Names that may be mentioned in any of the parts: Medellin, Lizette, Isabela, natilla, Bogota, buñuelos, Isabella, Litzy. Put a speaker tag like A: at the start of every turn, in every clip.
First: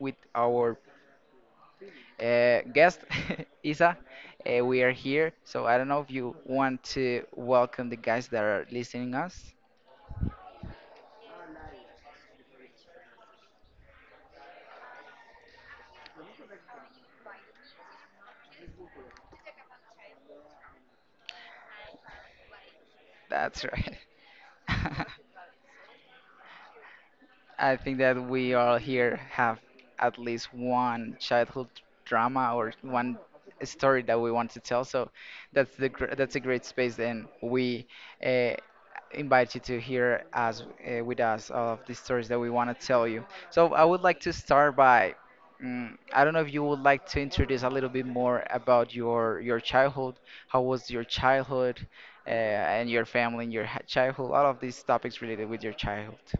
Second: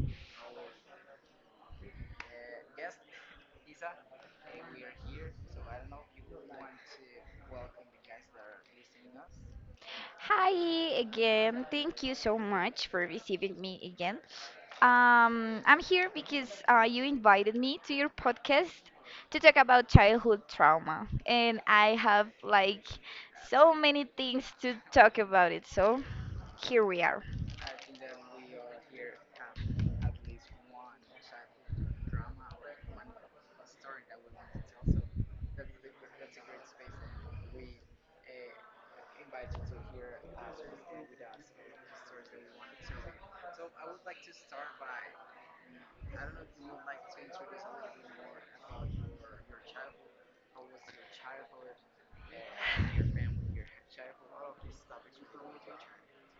A: with our guest, Isa. We are here, so I don't know if you want to welcome the guys that are listening us.
B: Hi again. Thank you so much for receiving me again. I'm here because you invited me to your podcast to talk about childhood trauma, and I have like
A: That's
B: so
A: right.
B: many things to talk about it. So here we are.
A: I think that we all here have at least one childhood drama or one story that we want to tell. So that's a great space, and we uh, invite you to hear us with us all of the stories that we want to tell you. So I would like to start by. I don't know if you would like to introduce a little bit more about your childhood. How was your childhood, and your family, and your childhood? All of these topics related with your childhood.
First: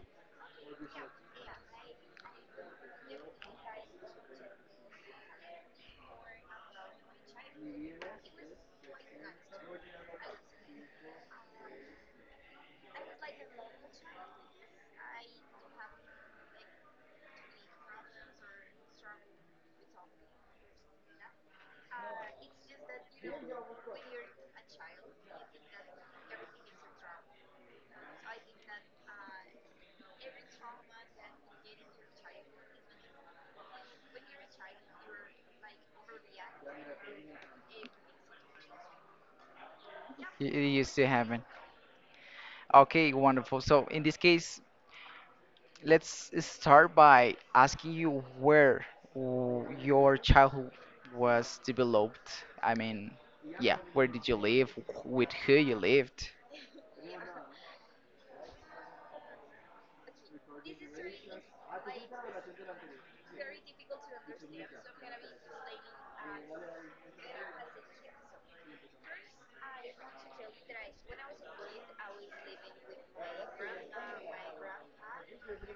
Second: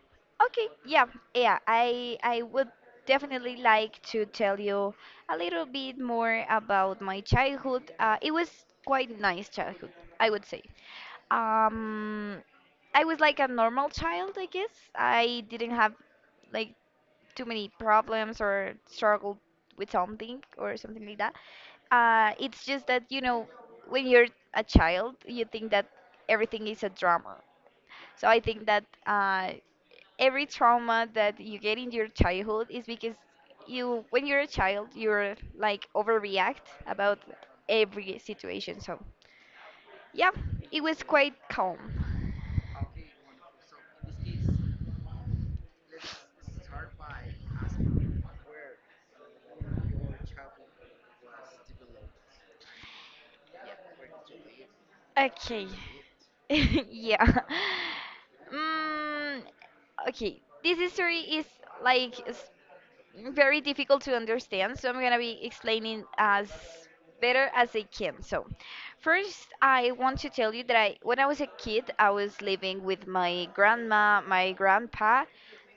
B: Okay, yeah, yeah. I would definitely like to tell you a little bit more about my childhood. It was quite nice childhood, I would say. Um, I was like a normal child, I guess. I didn't have like too many problems or struggled with something or something like that. It's just that, when you're a child, you think that everything is a drama. So I think that every trauma that you get in your childhood is because when you're a child, you're like overreact about every situation. So yeah,
A: You,
B: it
A: you
B: was
A: still
B: quite
A: haven't.
B: calm.
A: Okay, wonderful. So in this case, let's start by asking you where your childhood was developed. I mean, yeah, where did you live? With who
B: Okay.
A: you lived?
B: Yeah. Mm, okay. This history is like very difficult to understand, so I'm gonna be explaining as better as I can. So, first, I want to tell you that when I was a kid, I was living with my grandma, my grandpa,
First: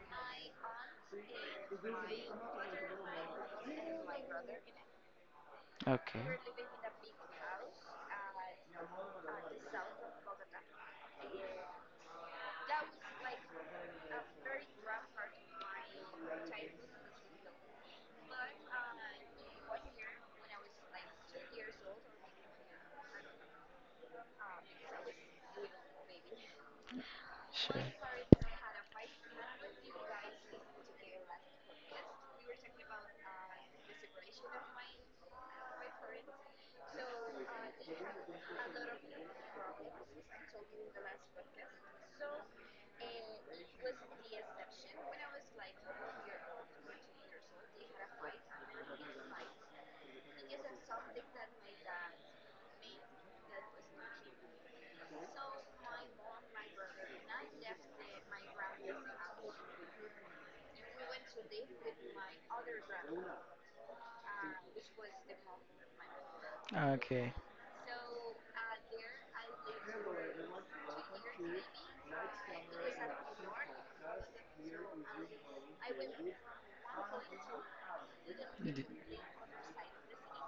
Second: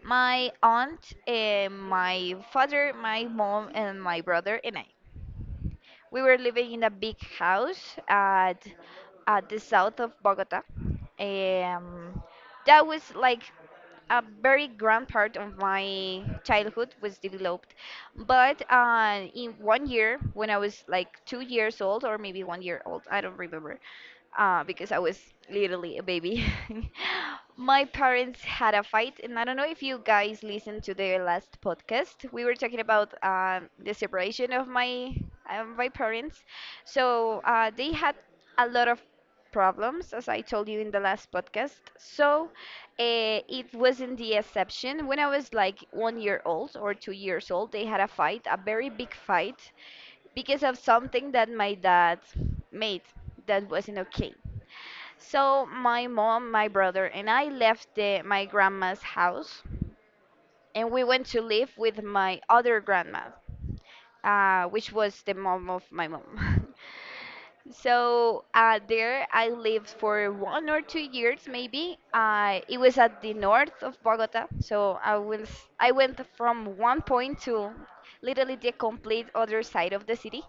B: my aunt, and my father, my mom, and my brother, and I.
A: Okay.
B: We were living in a big house at the south of Bogota. Um, that was like a very grand part of my childhood was developed. But in one year, when I was like 2 years old or maybe 1 year old, I don't remember, because I was literally a baby.
A: Sure.
B: My parents had a fight, and I don't know if you guys listened to their last podcast. We were talking about the separation of my parents. So they had a lot of problems, as I told you in the last podcast. So it wasn't the exception. When I was like 1 year old or 2 years old, they had a fight, a very big fight, because of something that my dad made that wasn't okay. So my mom, my brother, and I left my grandma's house, and we went to live with my other grandma, which was the mom of my mom.
A: Okay.
B: So there I lived for 1 or 2 years, maybe. It was at the north of Bogota, so I went from one point to literally the
A: You did-
B: complete other side of the city.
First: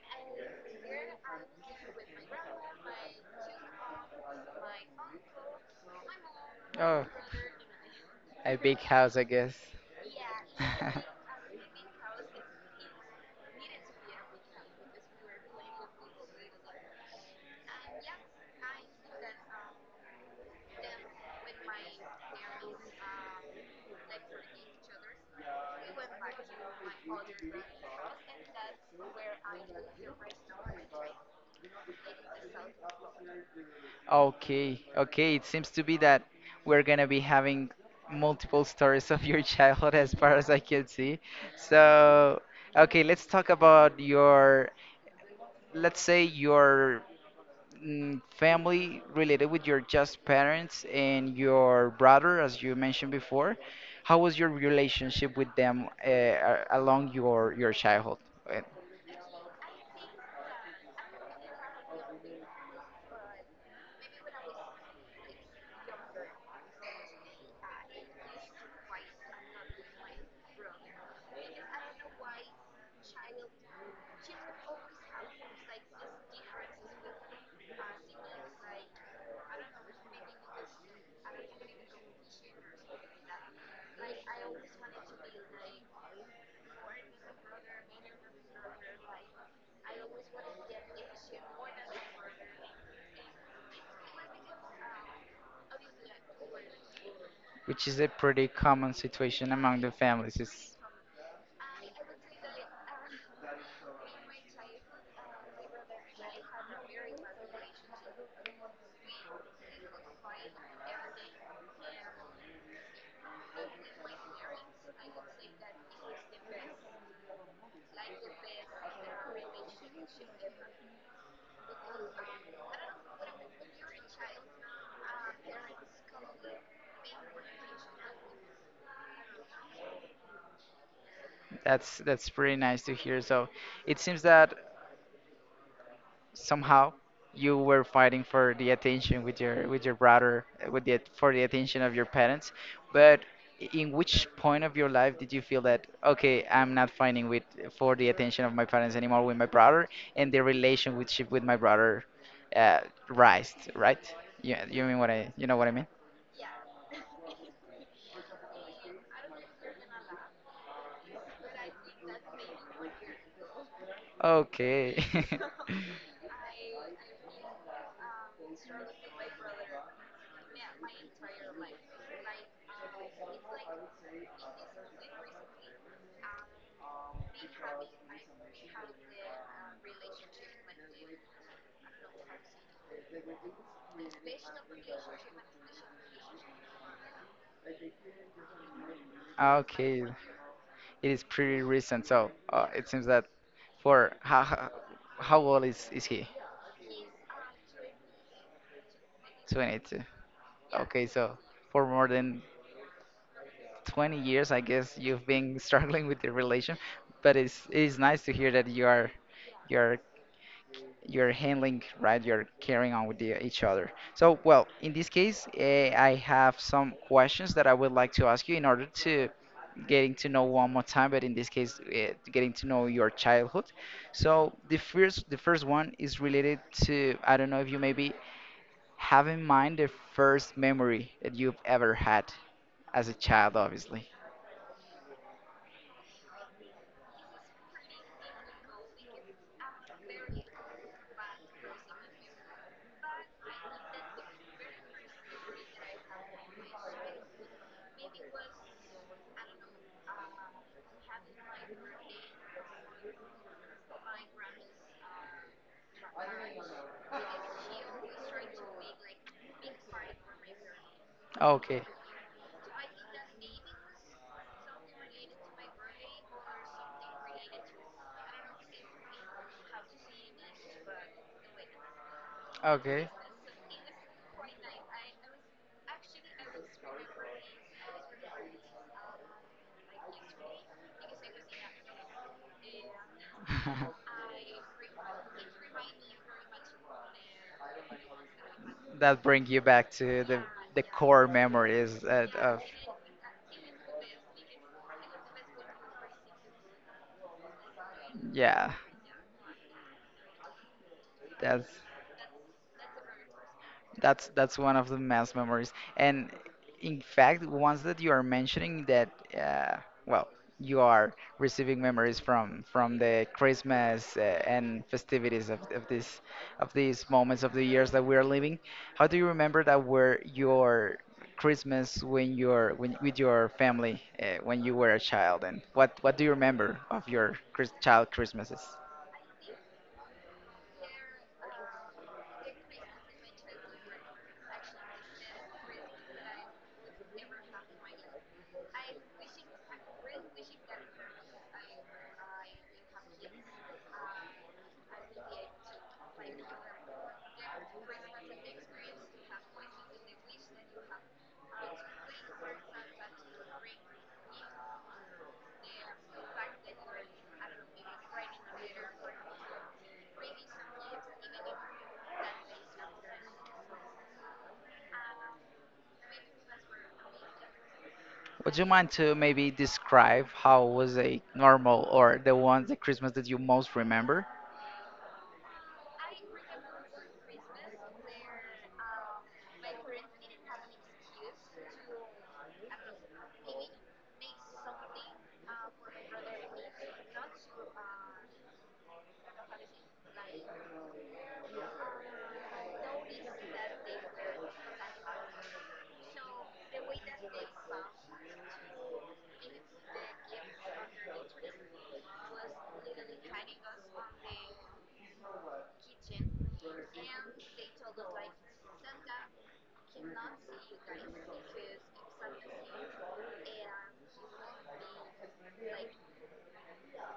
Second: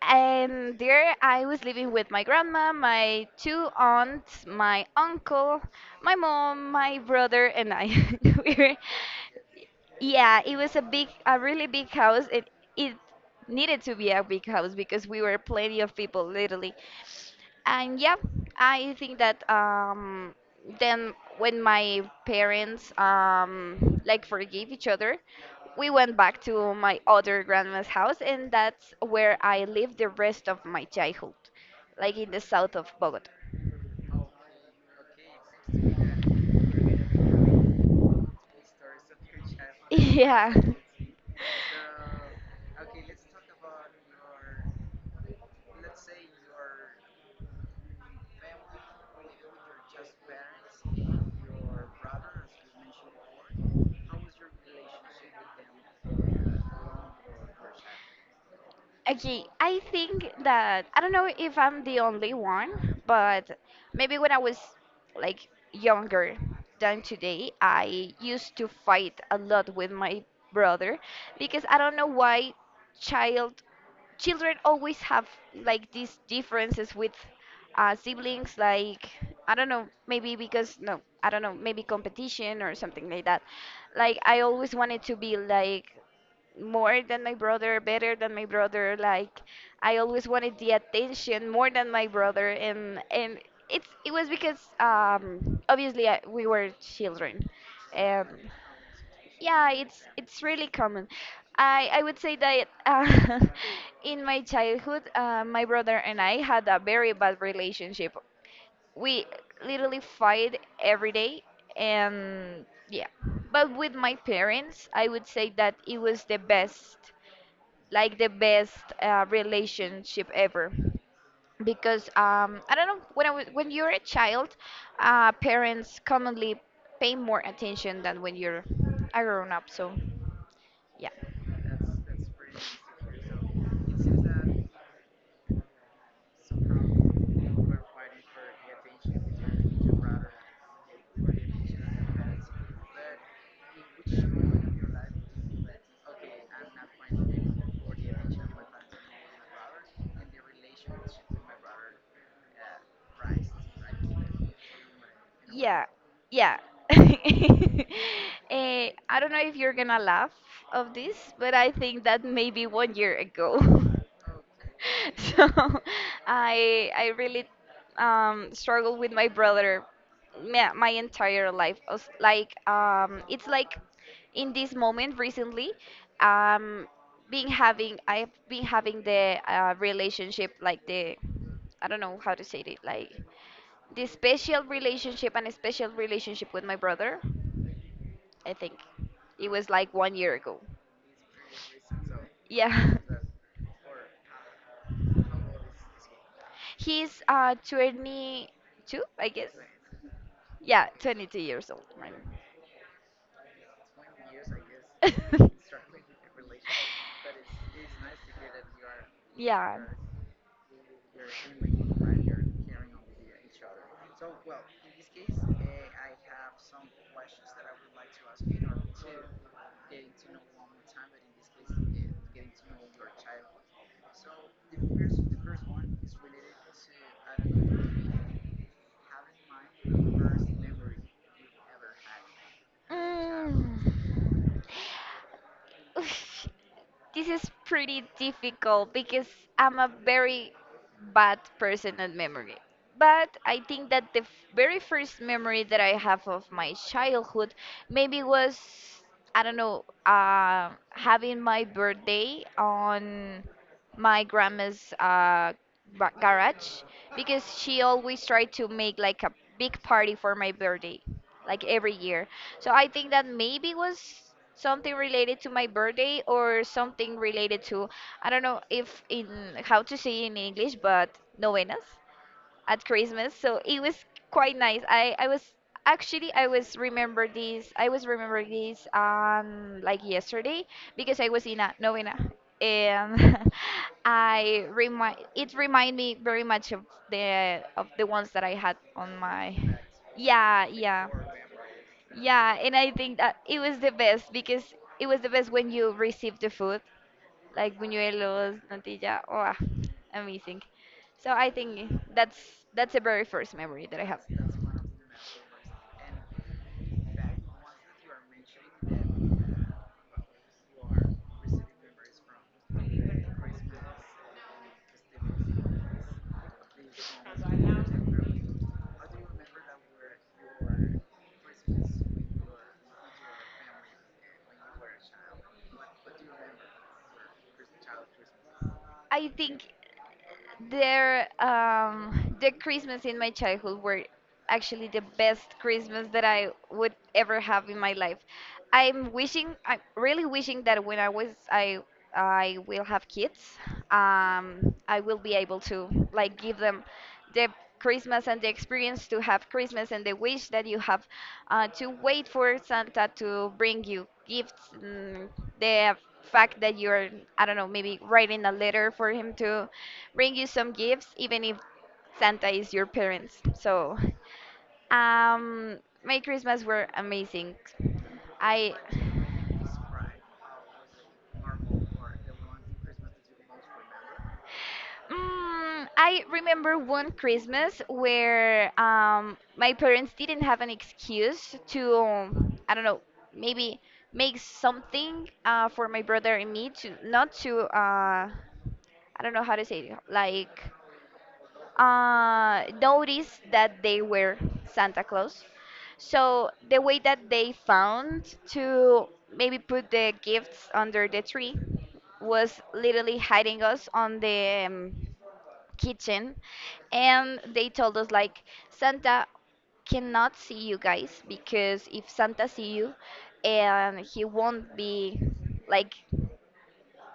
B: And there I was living with my grandma, my two aunts, my uncle, my mom, my
A: Oh,
B: brother, and I. we
A: a
B: were,
A: big house, I guess.
B: yeah, it was a big, a really big house. It needed to be a big house because we were plenty of people, literally. And yeah, I think that then when my parents like forgave each other, we went back to my other grandma's house, and that's where I lived the rest of my childhood, like in the south of Bogota.
A: Okay, okay. It seems to be that we're gonna be having multiple stories of your childhood as far as
B: Yeah.
A: I can see. So, okay, let's talk about your, let's say your family related with your just parents and your brother, as you mentioned before. How was your relationship with them along your childhood? Uh,
B: Okay, I think that I don't know if I'm the only one, but maybe when I was like younger than today, I used to fight a lot with my brother because I don't know why child children always have like these differences with siblings like I don't know, maybe because no, I don't know, maybe competition or something like that. Like I always wanted to be like more than my brother, better than my brother. Like I always wanted the attention more than my brother, and it was because obviously we were children.
A: Which is a
B: Um,
A: pretty common situation
B: yeah,
A: among the
B: it's
A: families.
B: it's really
A: It's
B: common. I would say that in my childhood, my brother and I had a very bad relationship. We literally fight every day, and yeah. But with my parents, I would say that it was the best like the best relationship ever because I don't know when you're a child, parents commonly pay more attention than when you're a grown up. So yeah.
A: that's pretty nice to hear. So it seems that somehow you were fighting for the attention with your brother, with the for the attention of your parents. But in which point of your life did you feel that okay, I'm not fighting with for the attention of my parents anymore with my brother, and the relationship with my brother uh, rised, right? Yeah, you mean what I you know what I
B: Yeah,
A: mean?
B: yeah. I don't know if you're gonna laugh of this, but I think that maybe 1 year ago.
A: Okay.
B: So I really struggled with my brother my entire life. I was Like it's like in this moment recently, um, being having I've been having the relationship like the I don't know how to say it like this special relationship with my brother. I think it was like
A: Okay,
B: 1 year ago.
A: it is pretty recent, so it
B: Yeah.
A: seems that for how old is he?
B: He's 22, I guess.
A: 22.
B: Yeah,
A: Okay, so
B: 22 years old,
A: for more
B: right.
A: than 20 years, I guess you've been struggling with your relation, but it's nice to hear that
B: Yeah.
A: you're you're handling right, you're carrying on with the, each other. So, well, in this case, eh, I have some questions that I would like to ask you in order to getting to know one more time, but in this case, eh, getting to know your childhood. So, the first one is related to I don't know if you maybe have in mind the first memory that you've ever had as a child,
B: Mm.
A: obviously.
B: Oof. This is pretty difficult because I'm a very bad person at memory. But I think that the very first memory that I have of my childhood maybe was, I don't know, having my birthday on my grandma's garage because she always tried to make like a big party for my birthday, like
A: Okay.
B: every year. So I think that maybe was something related to my birthday or something related to I don't know if in how to say in English, but novenas at
A: Okay.
B: Christmas. So it was quite nice. I was remember this like yesterday because I was in a novena and I remind it remind me very much of the ones that I had on
A: That brings
B: my.
A: you back to
B: Yeah,
A: the
B: yeah,
A: core memories at,
B: yeah.
A: of
B: And I think that it was the best because it was the best when you received the food like buñuelos,
A: yeah,
B: natilla. Oh, amazing. So I
A: that's
B: think that's the very first memory that I have.
A: that's one of the mass memories. And in fact, ones that you are mentioning that uh, well, you are receiving memories from the Christmas and festivities of this of these moments of the years that we are living. How do you remember that were your Christmas when you're when, with your family when you were a child, and what do you remember of your Chris, child Christmases?
B: I think there, the Christmas in my childhood were actually the best Christmas that I would ever have in my life. I'm really wishing that when I was, I will have kids. I will be able to like give them the Christmas and the experience to have Christmas and the wish that you have to wait for Santa to bring you gifts. The fact that I don't know, maybe writing a letter for him to bring you some gifts, even if Santa is your parents. So, um, my Christmas were amazing.
A: Would you
B: I
A: mind to maybe describe how was a normal or the Christmas that you most remember?
B: I remember one Christmas where my parents didn't have an excuse to I don't know, maybe make something for my brother and me to not to I don't know how to say it, like noticed that they were Santa Claus. So the way that they found to maybe put the gifts under the tree was literally hiding us on the kitchen, and they told us like Santa cannot see you guys because if Santa see you, and he won't be like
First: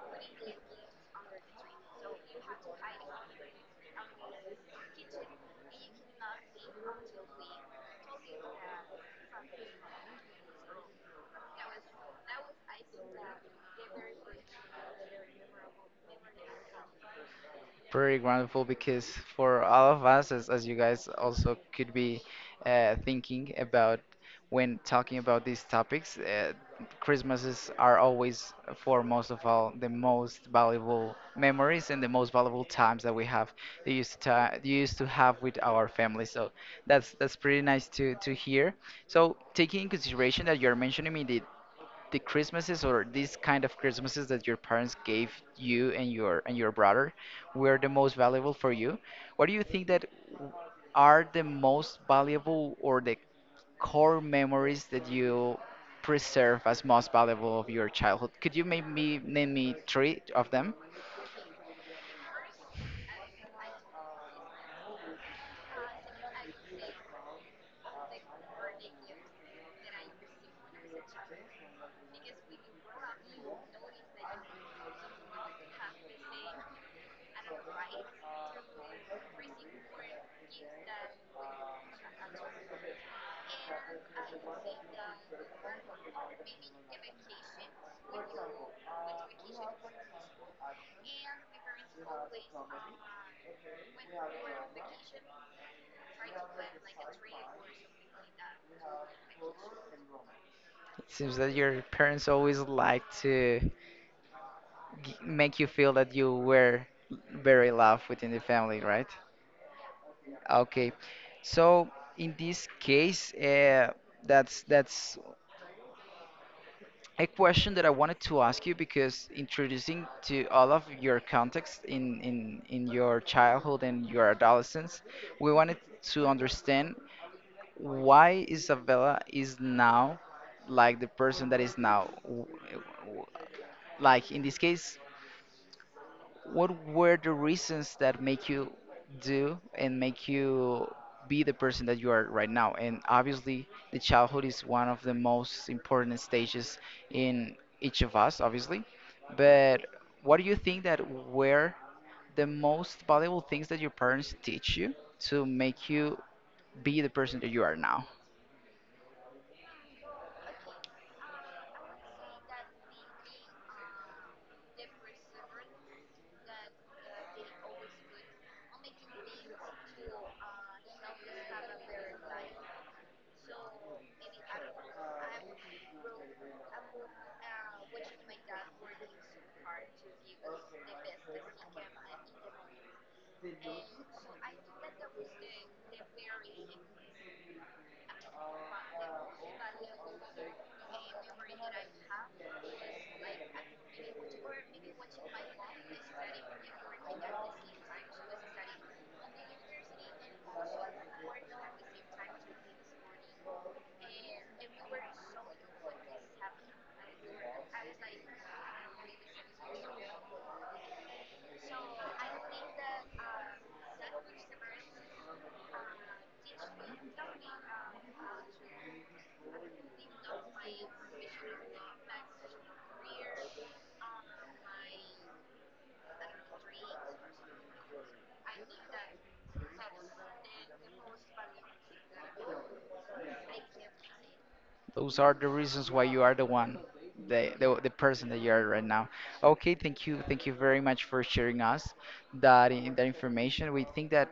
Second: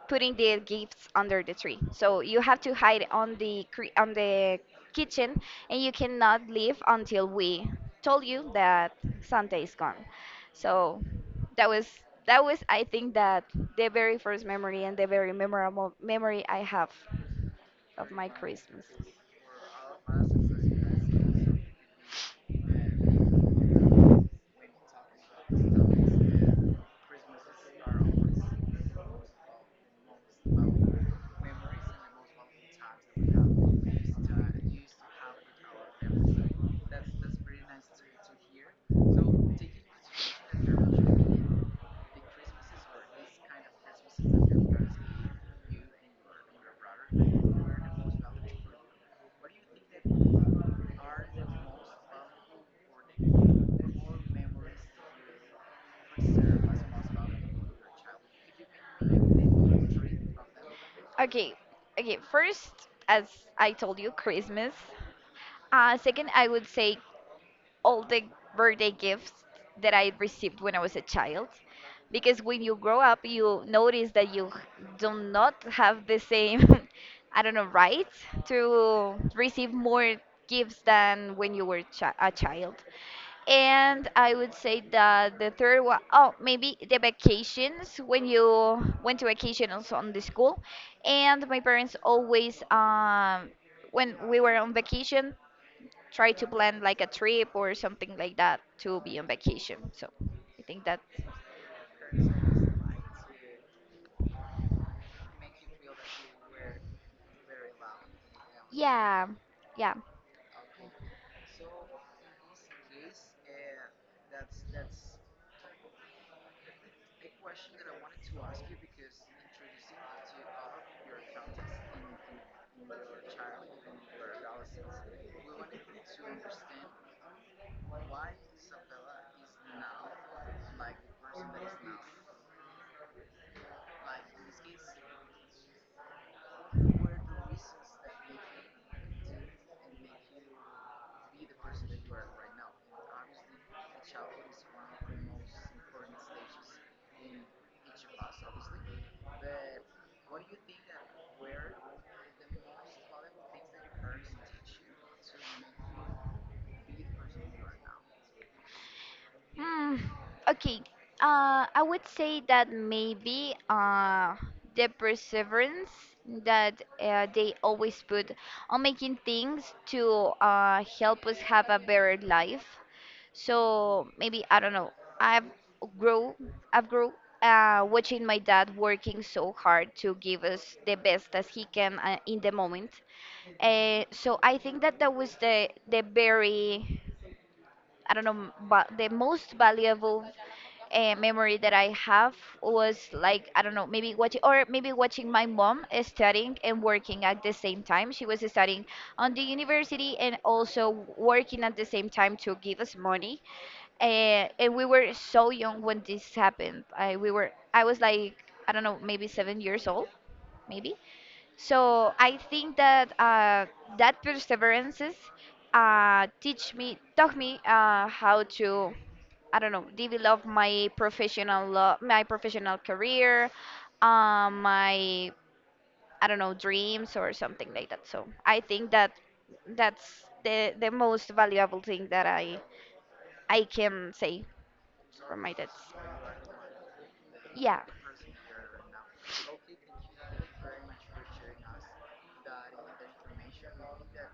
B: putting the gifts under the tree. So you have to hide on the kitchen, and you cannot leave until we told you that Santa is gone. So that was that was I think that the very first memory and the very memorable memory I have of
A: Pretty
B: my
A: wonderful
B: Christmas.
A: because for all of us, as you guys also could be thinking about when talking about these topics, Christmases are always for most of all the most valuable memories and the most valuable times that we have they used to ti- used to have with our family. So that's pretty nice to hear. So taking in consideration that you're mentioning me the Christmases or these kind of Christmases that your parents gave you and your brother were the most valuable for you. What do you think that w- are the most valuable or the core memories that you preserve as most valuable of your childhood? Could you maybe me name me three of them?
B: Okay, okay. First, as I told you, Christmas. Second, I would say all the birthday gifts that I received when I was a child, because when you grow up, you notice that you do not have the same, I don't know, right to receive more gifts than when you were a child. And I would say that the third one, oh, maybe the vacations when you went to vacation also on the school. And my parents always, when we were on vacation, try to plan like a trip or something like that to be on vacation. So I think that,
A: It seems that your parents always like to make you feel that you were very loved within the family, right?
B: yeah, yeah.
A: Okay. So in this case, that's a question that I wanted to ask you because introducing to all of your context in in your childhood and your adolescence, we wanted to understand why Isabella is now like the person that is now. W- Like in this case, what were the reasons that make you do and make you be the person that you are right now? And obviously the childhood is one of the most important stages in each of us, obviously, but what do you think that were the most valuable things that your parents teach you to make you be the person that you are now?
B: Hmm. Okay. I would say that maybe the perseverance that they always put on making things to help us have a better life. So maybe I don't know. I've grow. I've grow. Watching my dad working so hard to give us the best as he can in the moment. So I think that that was the very I don't know, but the most valuable memory that I have was like I don't know, maybe watching or maybe watching my mom studying and working at the same time. She was studying on the university and also working at the same time to give us money. And we were so young when this happened. I we were I was like I don't know, maybe 7 years old, maybe. So I think that that perseverances teach me taught me how to I don't know, develop my professional career, my I don't know dreams or something like that. So I think that that's the most valuable thing that I can say
A: Those
B: for
A: are the
B: my dads.
A: reasons why you are the one,
B: Yeah.
A: the person that you are right now. Okay, thank you. Thank you very much for sharing us that, in, that information. We think that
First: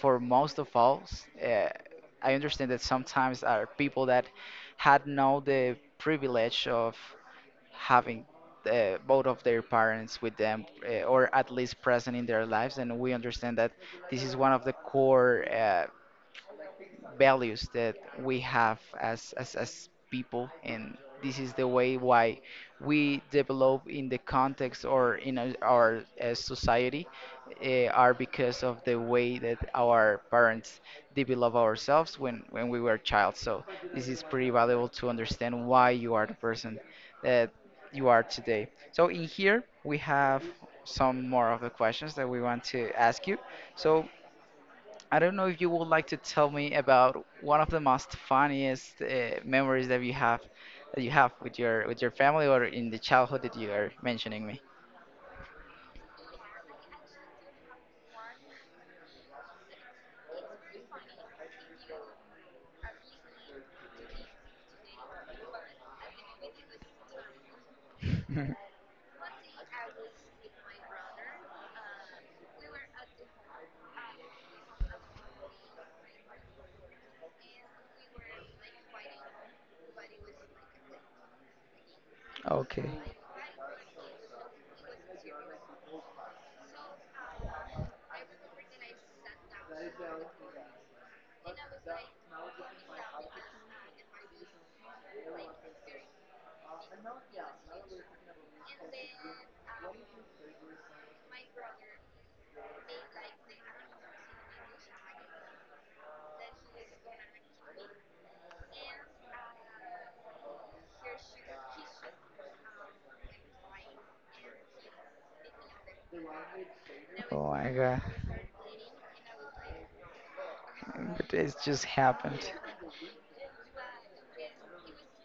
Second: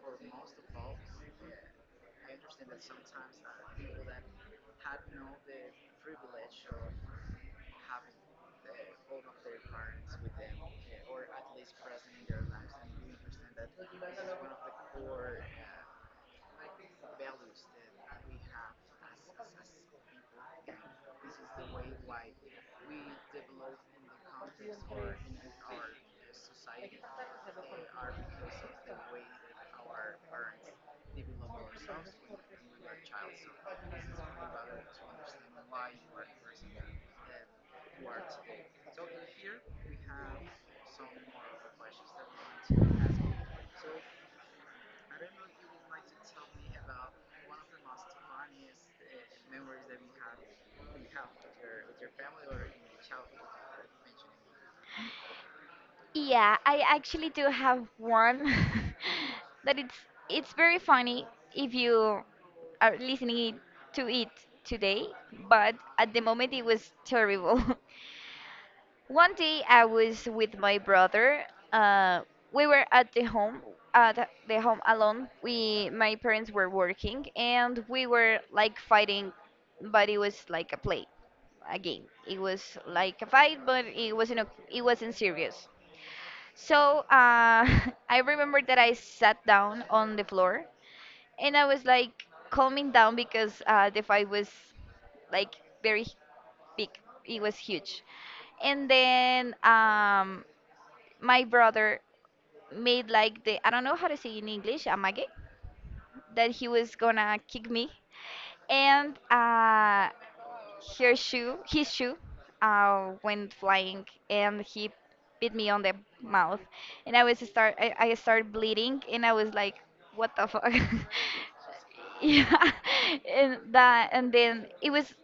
A: for most of us, I understand that sometimes are people that had no the privilege of having both of their parents with them or at least present in their lives, and we understand that this is one of the core values that we have as people, and this is the way why we develop in the context or in our society are because of the way that our parents develop ourselves when we were a child. So this is pretty valuable to understand why you are the person that you are today. So in here we have some more of the questions that we want to ask you. So I don't know if you would like to tell me about one of the most funniest memories that you have with your family or in the childhood that you are mentioning me.
B: Yeah, I actually do have one that it's very funny if you are listening to it today, but at the moment it was terrible. One day I was with my brother. Uh, we were at the home alone. We, my parents were working, and we were like fighting, but it was like a play, a game. It was
A: Okay.
B: like a fight, but it wasn't a, it wasn't serious. So I remember that I sat down on the floor and I was like calming down because the fight was like very big. It was huge. And then my brother made like the I don't know how to say in English, amage, that he was gonna kick me, and her shoe, his shoe, went flying, and he bit me on the mouth, and I was
A: Oh my
B: start I,
A: God.
B: I started bleeding, and I was like, what the fuck,
A: But it's just happened.
B: yeah and then it was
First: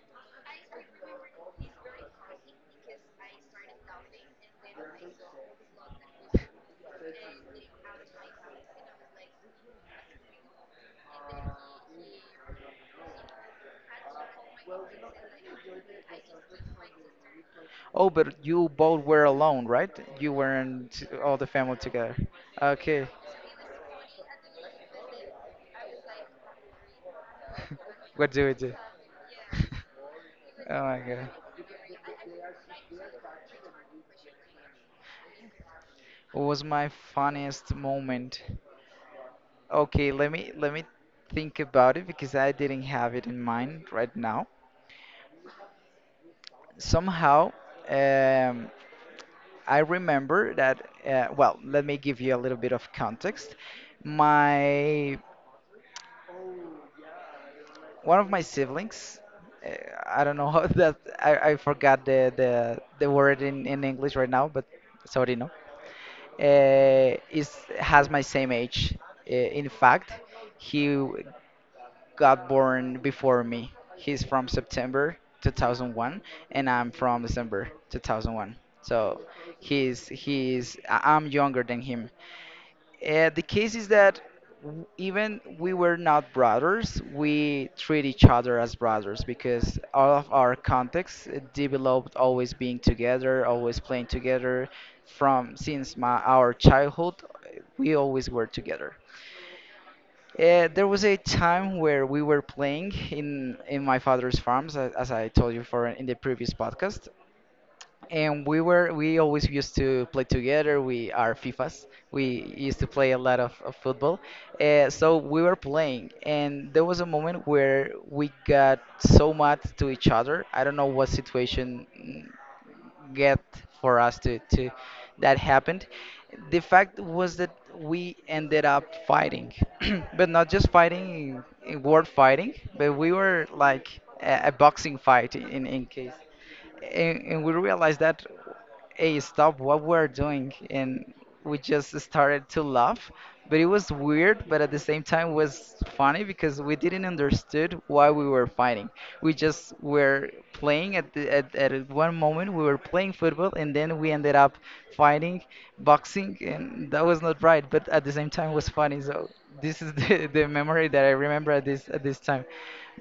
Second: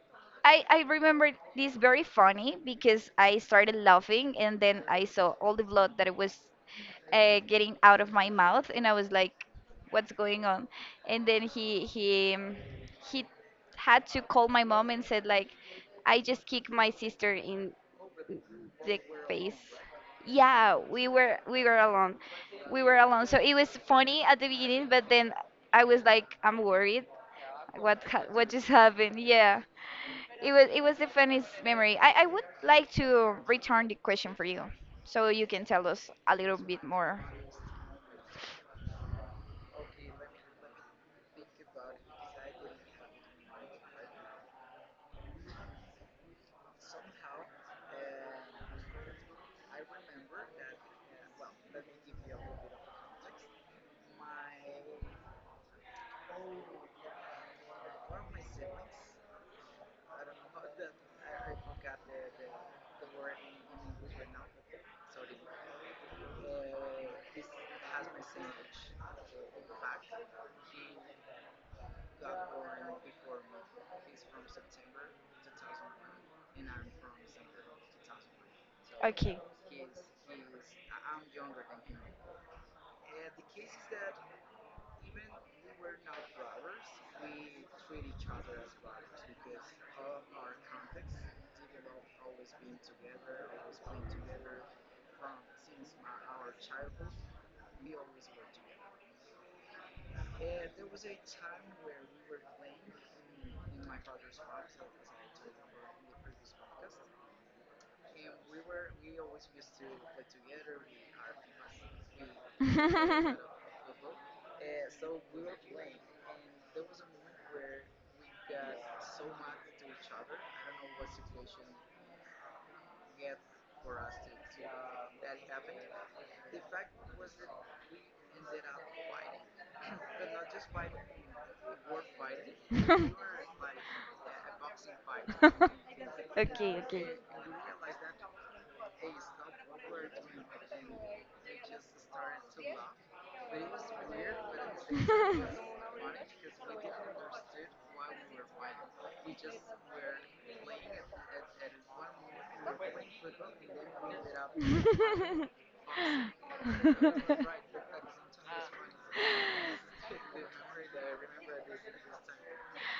B: I remember this very funny because I started laughing and then I saw all the blood that it was getting out of my mouth and I was like what's going on. And then he had to call my mom and said like I just kicked my sister in
A: Oh, but you
B: the
A: both were
B: face.
A: alone, right? You
B: Yeah,
A: weren't
B: we
A: all
B: were
A: the
B: we
A: family
B: were alone,
A: together.
B: we were
A: Okay.
B: alone, so it was funny at the beginning, but then I was like I'm worried
A: What do
B: what
A: we
B: just
A: do?
B: happened. Yeah, it was
A: Oh
B: it was
A: my
B: the
A: God.
B: funniest memory. I would like to return the question for you, so you can tell us a
A: What
B: little
A: was
B: bit
A: my
B: more.
A: funniest moment? Okay, let me think about it because I didn't have it in mind right now. Somehow, um, I remember that. Well, let me give you a little bit of context. My One of my siblings. Uh, I don't know how that I forgot the, the word in English right now, but sorry no. Is has my same age. In fact, he got born before me. He's from September 2001 and I'm from December 2001. So
B: Okay.
A: I'm younger than him. The case is that even we were not brothers, we treat each other as brothers because all of our contexts developed always being together, always playing together. From since my our childhood, we always were together. There was a time where we were playing in my father's farms, as I told you for in the previous podcast, and we always used to play together. We are FIFAs. We used to play a lot of football, so we were playing, and there was a moment where we got so mad to each other. I don't know what situation get for us to that happened. The fact was that we ended up fighting, but not just fighting, word fighting, but we were like a boxing fight in case.
B: Okay, okay.
A: And we realized that hey, stop what we're doing, and we just started to laugh. But it was weird, but at the same time was funny, because we didn't understood why we were fighting. We just were playing at at one moment we were playing football, and then we ended up fighting boxing, and that was not right, but at the same time was funny. So this is the, the memory that I remember at this time.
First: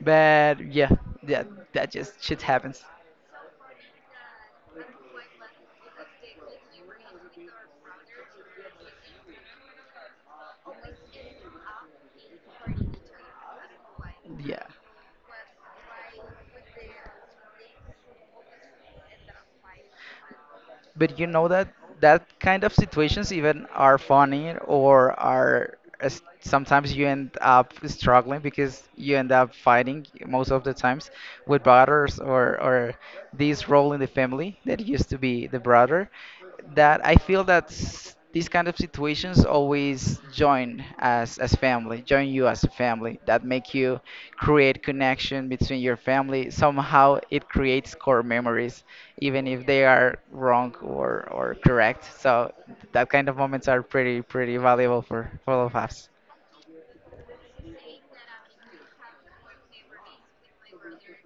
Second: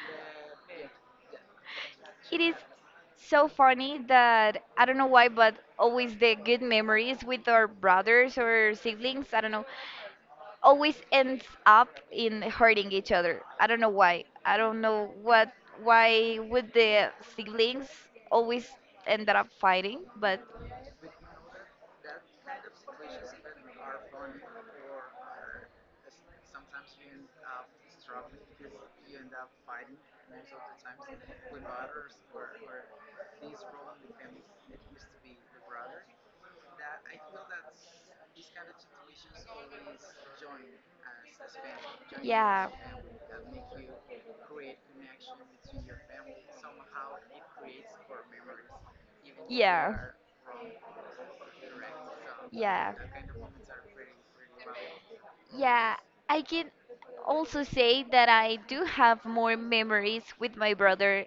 A: But yeah, yeah, that just shit
B: It is
A: happens.
B: so funny that I don't know why, but always the good memories with our brothers or siblings, I don't know, always ends up in hurting each other. I don't know why. I
A: Yeah.
B: don't know what why would the siblings always end up fighting, but
A: But you know that that kind of situations even are funny or are sometimes you end up struggling because you end up fighting most of the times with brothers or this role in the family that used to be the brother, that I feel that these kind of situations always join as family, join you as
B: yeah.
A: a family. That make you create connection between your family. Somehow it creates core memories, even if they
B: Yeah.
A: are wrong or correct. So
B: Yeah.
A: that kind of moments are pretty pretty valuable for all of
B: Yeah,
A: us.
B: I can also say that I do have more memories with my brother,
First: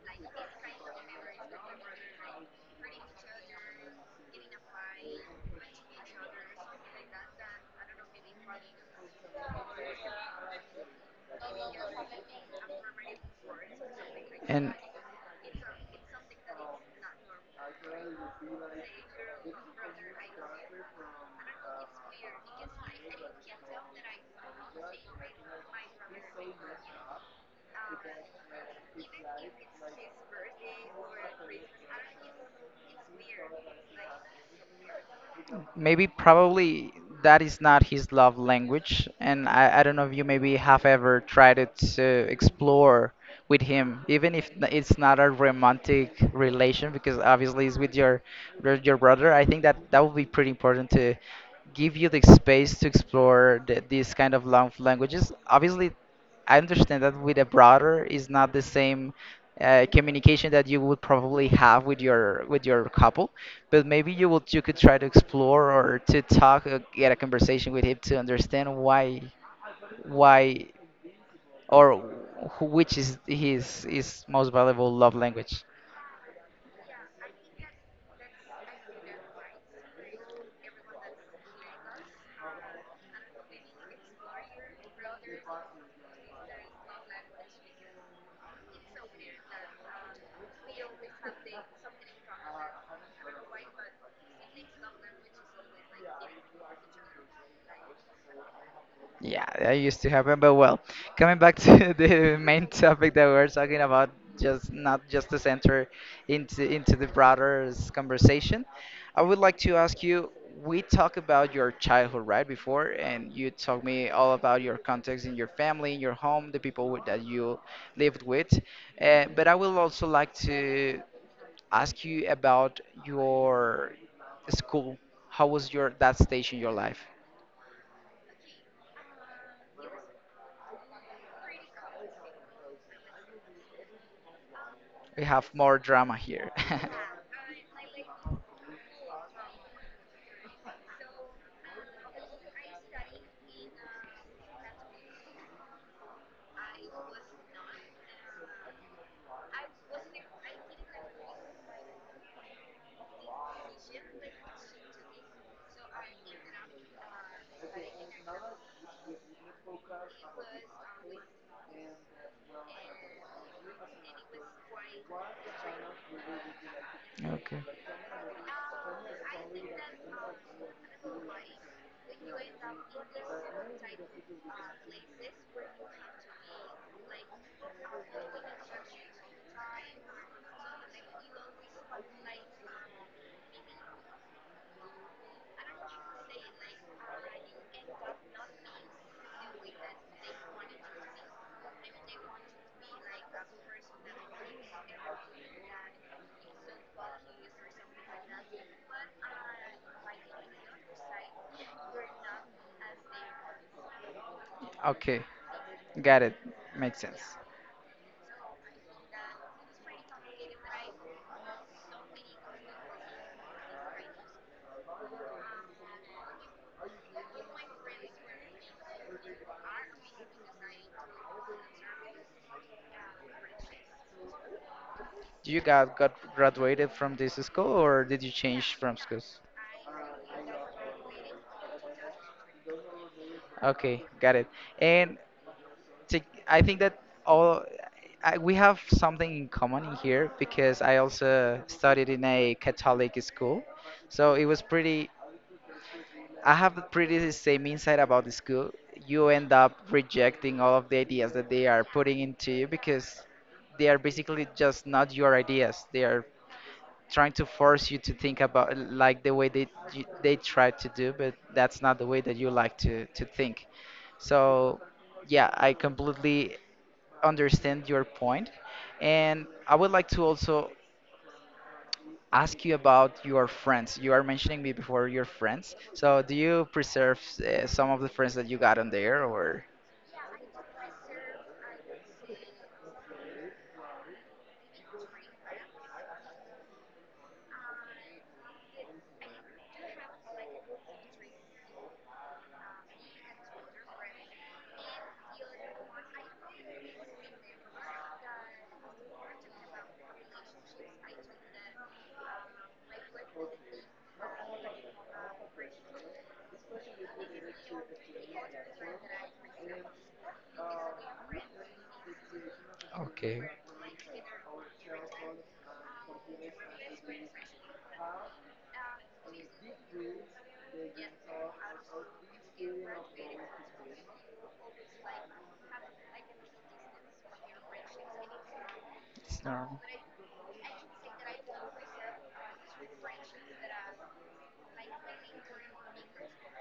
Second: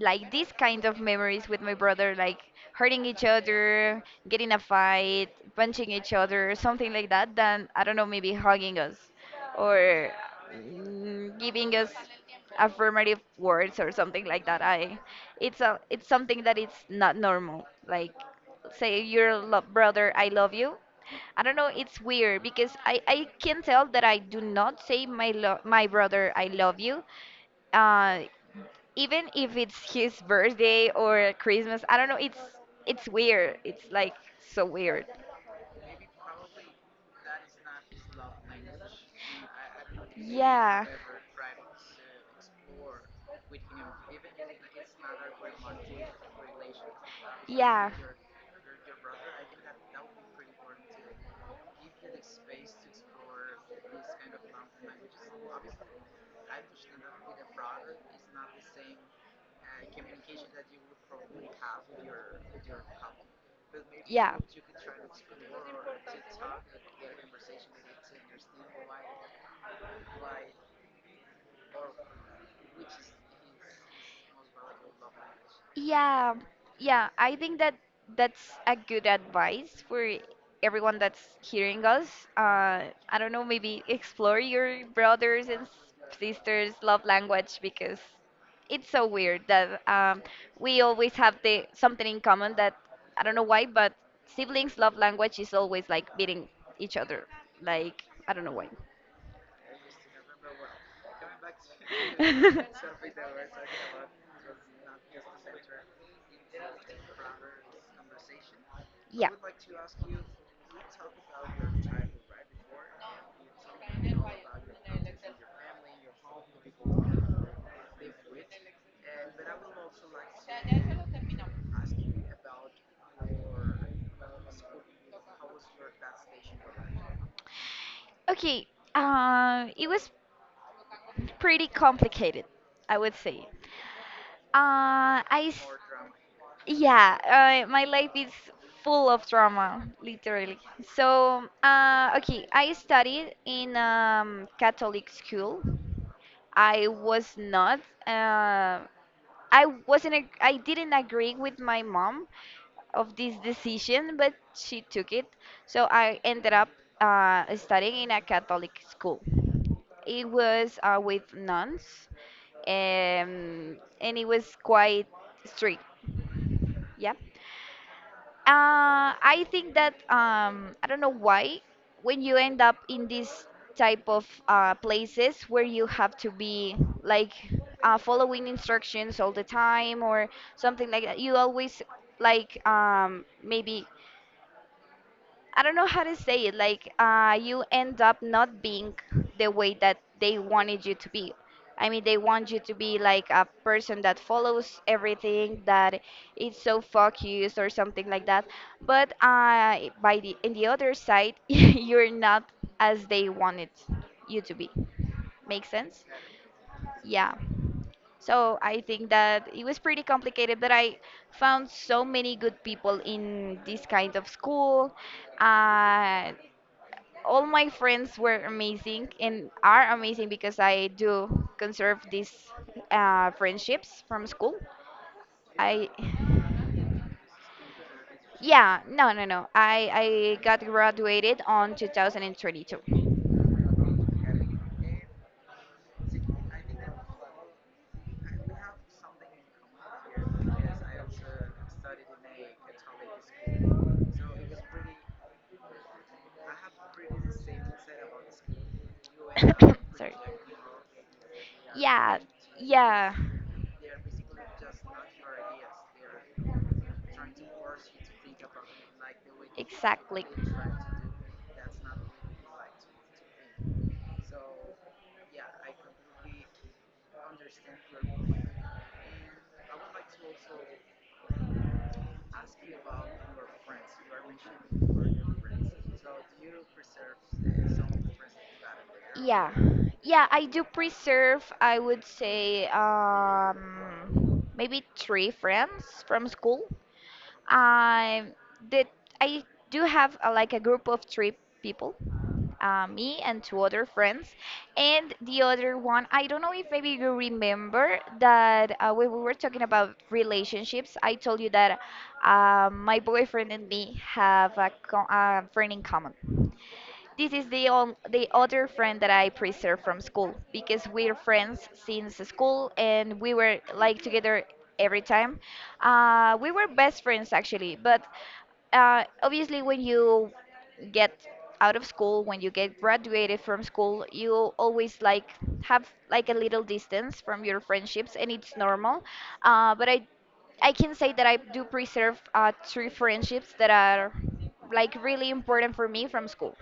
B: like these kind of memories with my brother, like hurting each other, getting a fight, punching each other, something like that, than, I don't know, maybe hugging us or giving us affirmative words or something like that. I, it's a, it's something that it's not normal. Like, say your lo- brother, I love you. I don't know, it's weird because I can tell that I do not say my lo- my brother I love you. Uh, even if it's his birthday or Christmas, I don't know, it's weird. It's like so weird.
A: Maybe probably that is not his love language. And I don't know if you maybe have
B: Yeah.
A: ever tried it to explore with him, even if it's not a romantic relation, because obviously it's
B: Yeah.
A: with your your brother. I think that that would be pretty important to give you the space to explore these kind of love languages. Obviously, I understand that with a brother is not the same communication that you would probably have with your couple, but maybe you
B: Yeah.
A: would you could try to explore or to talk, get a conversation with him to understand why, why or which is his most valuable love language.
B: Yeah, yeah, I think that that's a good advice for everyone that's hearing us. I don't know, maybe explore your brothers and s- sisters' love language because it's so weird that we always have the something in common that I don't know why, but siblings' love language is always like beating each other. Like I don't know why.
A: Yeah, that used to happen, but well, coming back to the main topic that we were talking about, just not just to center into the broader conversation, I
B: Yeah.
A: would like to ask you. We talked about your childhood right before, and you told me all about your context in your family, in your home, that you lived with. But I would also like to ask you about your school. How was your that stage in your life?
B: Okay. It was pretty complicated, I would say. Uh,
A: We
B: I
A: have
B: s-
A: more drama here.
B: yeah, my life is full of drama, literally. So, okay, I studied in Catholic school I was not. Uh, I wasn't. I didn't agree with my mom of this decision, but she took it. So I ended up studying in a Catholic school. It was with nuns, and it was quite strict. Yeah.
A: Okay.
B: I think that I don't know why when you end up in this type of places where you have to be like following instructions all the time or something like that, you always like maybe I don't know how to say it. Like you end up not being the way that they wanted you to be. I mean, they want you to be like a person that follows everything, that is so focused or something like that. But by the in the other side, you're not as they wanted you to be.
A: Okay.
B: Make sense?
A: Got it. Makes sense.
B: Yeah. So I think that it was pretty complicated, but I found so many good people in this kind of school. Uh, all my friends were amazing and are amazing because I do conserve these friendships from school.
A: You
B: I,
A: got graduated from this school, or did you change
B: yeah,
A: from
B: no, no,
A: schools?
B: no. I got graduated on 2022.
A: Okay, got it. And, to, I think that all we have something in common in here, because I also studied in a Catholic school. So it was pretty, I have the pretty the same insight about the school. You end up
B: Sorry.
A: rejecting all of the ideas that they are
B: Yeah,
A: putting into you,
B: yeah.
A: because they are basically just not your ideas. They are trying to force you to think about like the way they,
B: Exactly.
A: they try to do, but that's not the way that you like to think. So, yeah, I completely understand your point, and I would like to also ask you about your friends. You are mentioning me before your friends. So, do you preserve, some of the friends that you got on there,
B: Yeah,
A: or
B: yeah, I do preserve, I would say, maybe three friends from school. I did, I do have a, like a group of three people me and two other friends. And the other one, I don't know if maybe you remember that when we were talking about relationships, I told you that my boyfriend and me have a, co- a friend in common. This is the on- the other friend that I preserve from school because we're friends since school and we
A: Okay.
B: were like together every time. We were best friends actually, but obviously when you get out of school when you get graduated from school you always like have like a little distance from your friendships and it's normal, uh,
A: No.
B: but i I can say that I do preserve three friendships that are like really important for me from school.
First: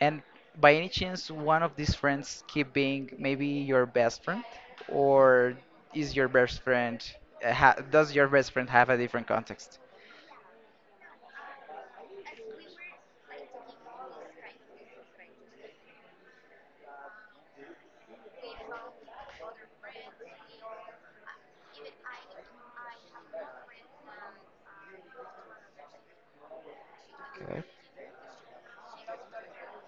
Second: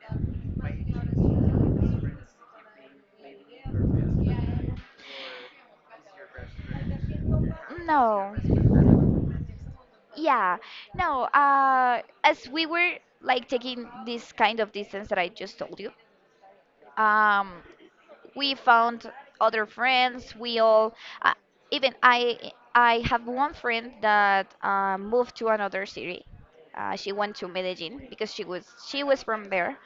A: And by any chance, one of these friends keep being maybe your best friend, or is your best friend, ha does your
B: No,
A: best friend have a different context?
B: yeah, no, as we were like taking this kind of distance that I just told you, um, we found other friends. We all, uh, even I have one friend that moved to another city. She went to
A: Okay.
B: Medellin because she was from there,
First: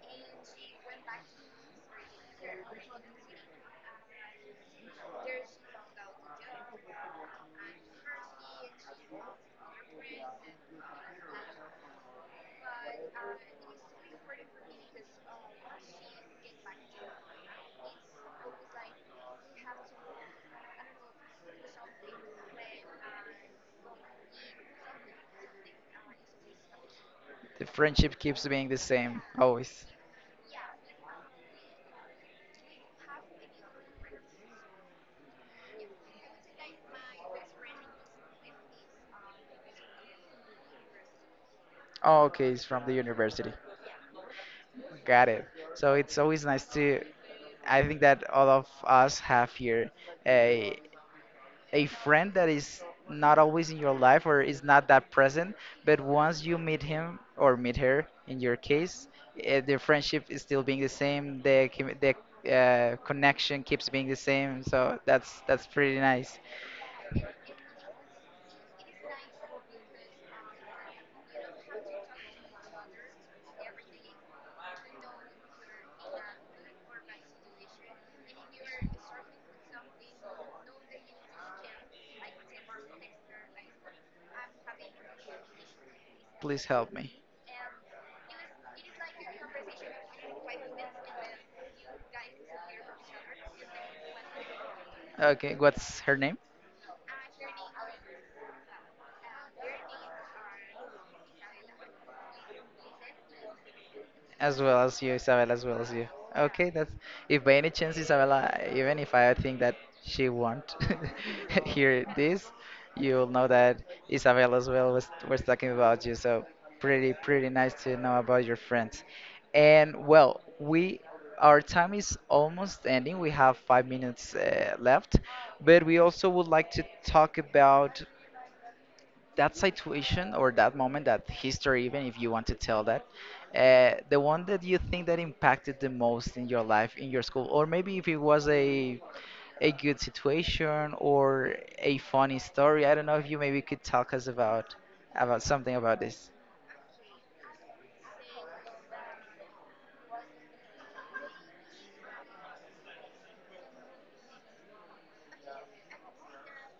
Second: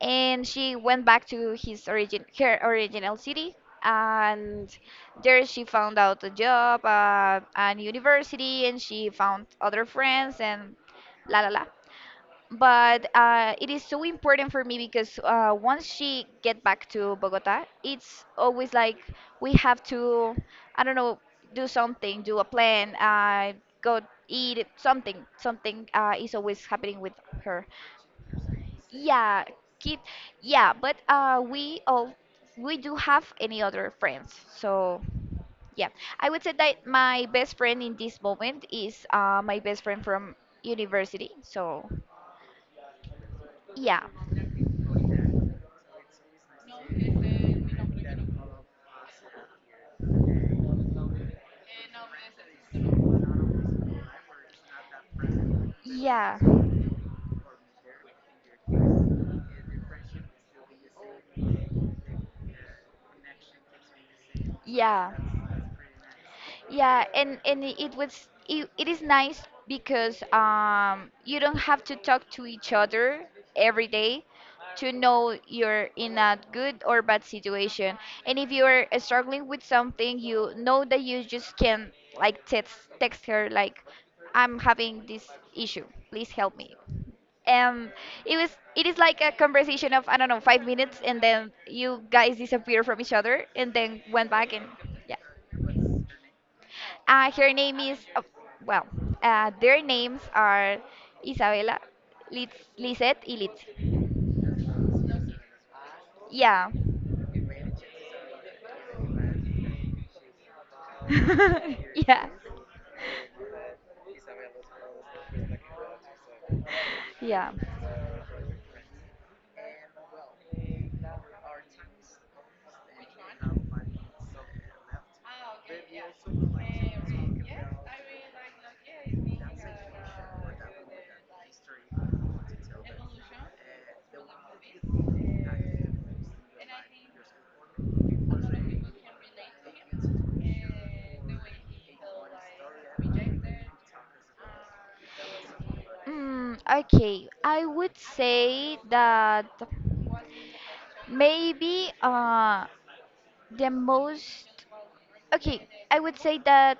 B: and she went back to his origin her original city, and there she found out a job at university, and she found other friends and la la la, but it is so important for me because once she get back to Bogota, it's always like we have to, I don't know, do something, do a plan, go eat something. Something is always happening with
A: The
B: her.
A: friendship keeps being the same
B: Yeah,
A: always.
B: kid. Yeah, but we all we do have any other friends. So yeah, I would say that my best friend in this moment is my best friend from university. So
A: Oh, okay, it's from the university.
B: yeah.
A: Got it. So it's always nice to. I think that all of us have here a. A friend that is not always in your life, or is not that present, but
B: Yeah.
A: once you meet him or meet her, in your case, the friendship is still being the same. The connection keeps being the same. So
B: Yeah.
A: that's pretty nice.
B: Yeah, it was it is nice because you don't have to talk to each other every day to know you're in a good or bad situation. And if you are struggling with something, you know that you just can like text her like I'm having this issue. Please help
A: Please
B: me.
A: help me.
B: um it was it is like a conversation of I don't know 5 minutes and then you guys disappear from each other and then went back and yeah.
A: Okay, what's her name?
B: Her name is oh, well, their names are Isabela, Liz- Lizette and Litzy.
A: As well as you, Isabel, as well as you.
B: Yeah.
A: Okay, that's if by any chance, Isabella, even if I think that she won't hear
B: Yeah.
A: this, you'll know that Isabel as well was talking about you. So pretty,
B: Yeah.
A: pretty nice to know about your friends. And well, we our time is almost ending. We have five minutes left, but we also would like to talk about that situation or that moment, that history, even if you want to tell that, the one that you think that impacted the most in your life, in your school, or maybe if it was a good situation or a funny story. I don't know if you maybe could talk us about something about this.
B: Okay I would say that maybe the most okay, I would say that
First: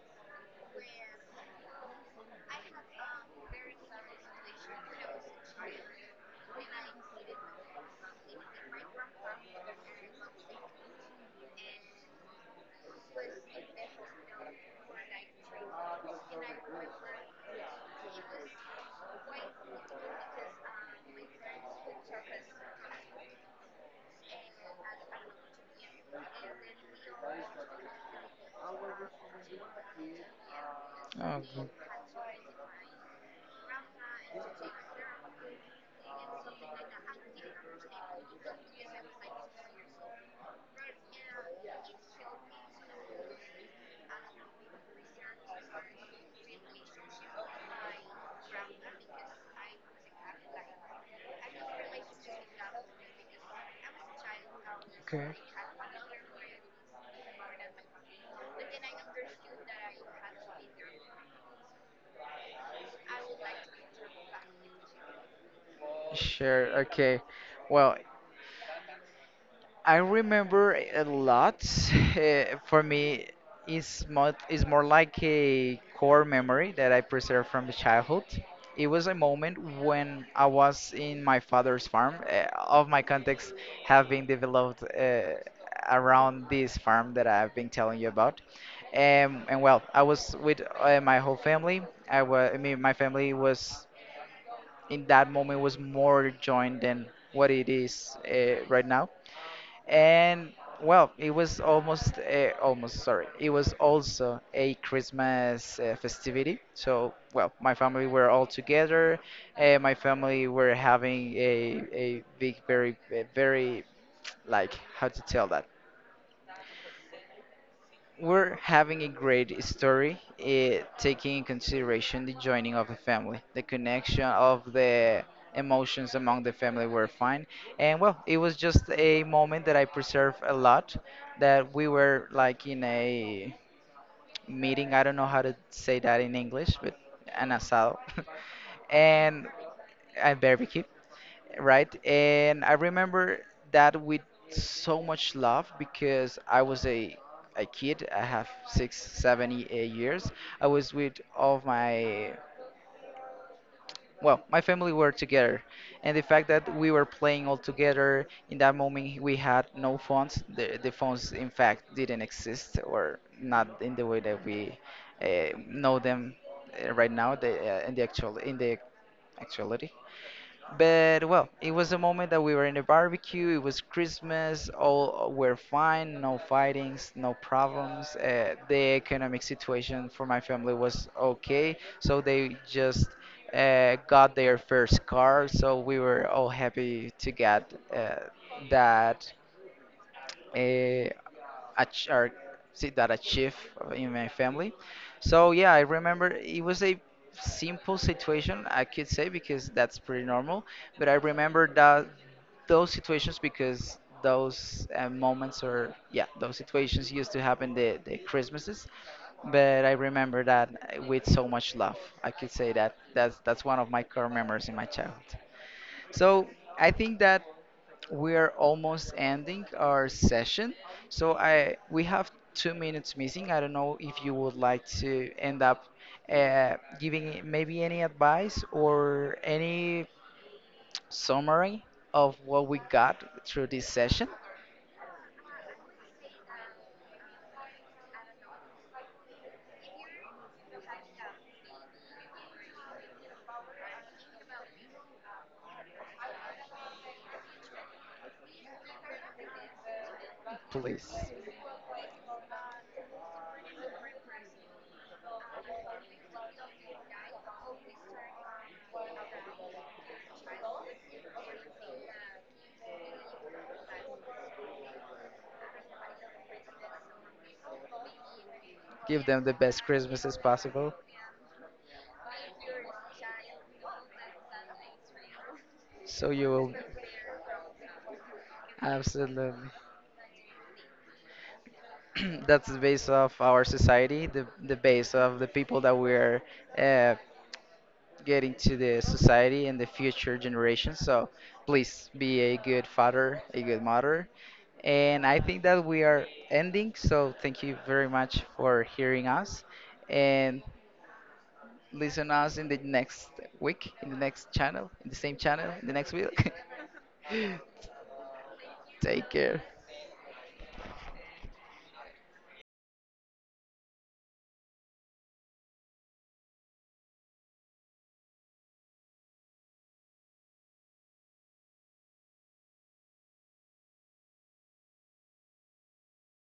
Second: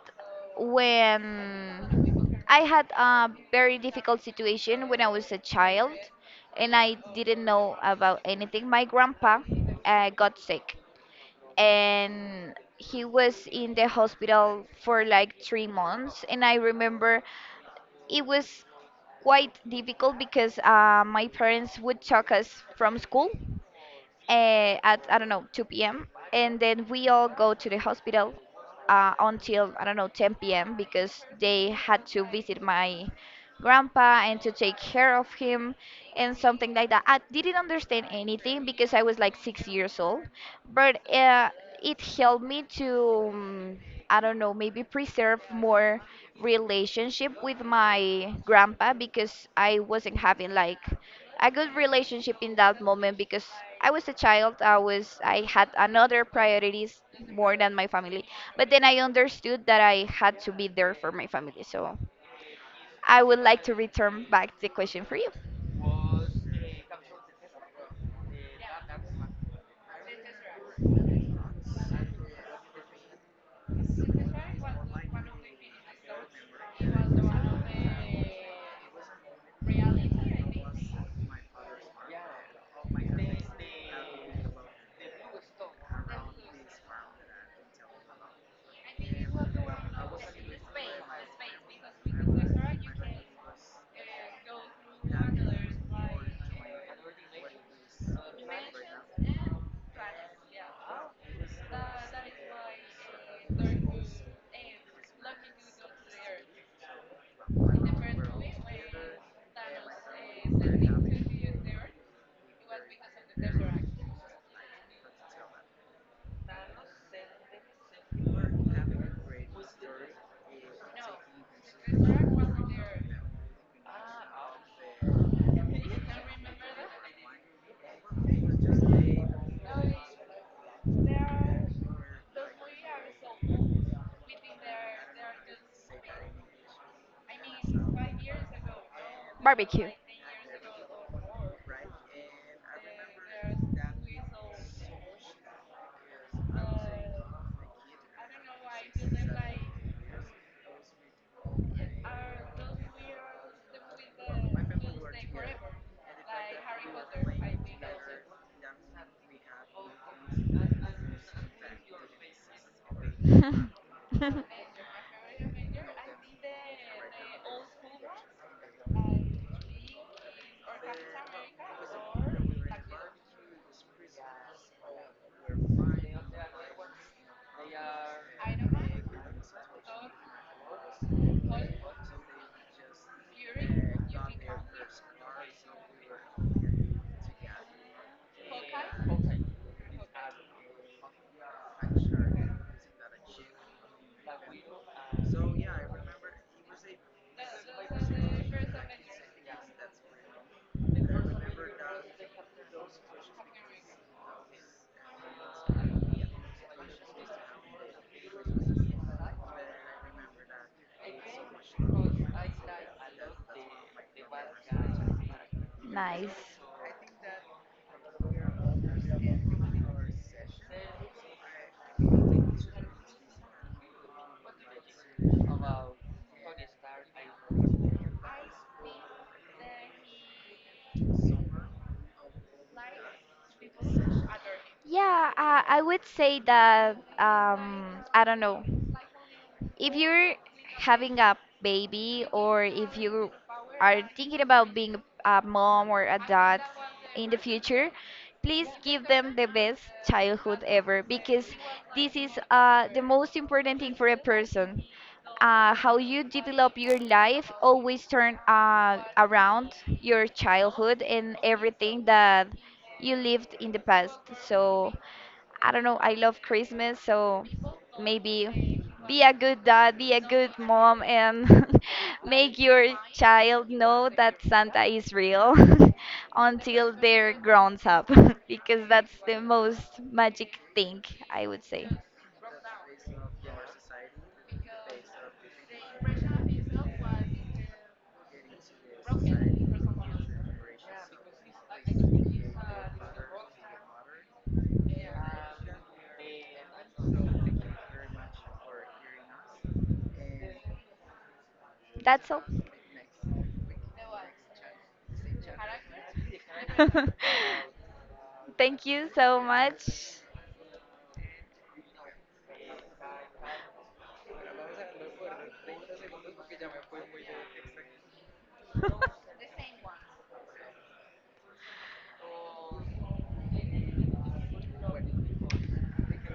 B: when I had a very difficult situation when I was a child and I didn't know about anything, my grandpa got sick and he was in the hospital for like 3 months. And I remember it was quite difficult because my parents would talk us from school at I don't know 2 p.m. and then we all go to the hospital until I don't know 10 p.m. because
A: Okay.
B: they had to visit my grandpa and to take care of him and something like that. I didn't understand anything because I was like 6 years old, but it helped me to um, I don't know maybe preserve more relationship with my grandpa because I wasn't having like a good relationship in that moment because I was a child. I was
A: Okay.
B: I had another priorities more than my family. But then I understood that I had to be there for my family. So I would like to return back the question for you.
A: Sure, okay. Well, I remember a lot. For me, it's more like a core memory that I preserve from the childhood. It was a moment when I was in my father's farm. All of my contacts have been developed around this farm that I've been telling you about. And well, I was with, my whole family. I was, I mean, my family was in that moment was more joined than what it is right now. And well, it was almost, it was also a Christmas festivity. So well, my family were all together. My family were having a very, like how to tell that, we're having a great story, taking in consideration the joining of the family, the connection of the emotions among the family were fine. And well, it was just a moment that I preserve a lot, that we were like in a meeting. I don't know how to say that in English, but an asado. And
B: Barbecue.
A: a barbecue, right? And I remember that with so much love, because I was a kid. I have six, seven years. I was with all of my, well, my family were together, and the fact that we were playing all together in that moment, we had no phones. The phones, in fact, didn't exist, or not in the way that we, know them, right now. The in the actual in the actuality, but well, it was a moment that we were in the barbecue. It was Christmas. All were fine. No fightings. No problems. The economic situation for my family was okay, so they just got their first car. So we were all happy to get, that uh, ach- or see that achieve in my family. So yeah, I remember it was a simple situation, I could say, because that's pretty normal. But I remember that those situations, because those, those situations used to happen the Christmases. But I remember that with so much love. I could say that that's one of my core memories in my childhood. So
B: Nice.
A: I think that we're almost ending our session. So I We have two minutes missing. I don't know if you would like to end up, giving maybe any advice or any summary of what we got through this session.
B: Yeah, I would say that I don't know. If you're having a baby or if you are thinking about being a mom or a dad in the future, please give them the best childhood ever
A: Please
B: because this is the most important thing for a person. How you develop your life always turn around your childhood and everything that you lived in the past. So I don't know, I love Christmas, so maybe be
A: give
B: a
A: them the
B: good
A: best
B: dad, be a
A: Christmas as
B: good
A: possible.
B: mom, and make your child know that Santa is real
A: So you will
B: until they're grown up, because that's the
A: Absolutely.
B: most magic thing, I would say.
A: That's the base of our society, the base of the people that we're, uh, get into the society and the future generations. So please be a good father, a good mother. And I think that we are ending. So thank you very much for hearing us and
B: That's
A: listen
B: all.
A: us in the next week, in the next channel, in the same channel, in the next week.
B: Thank you
A: Take
B: so
A: care.
B: much.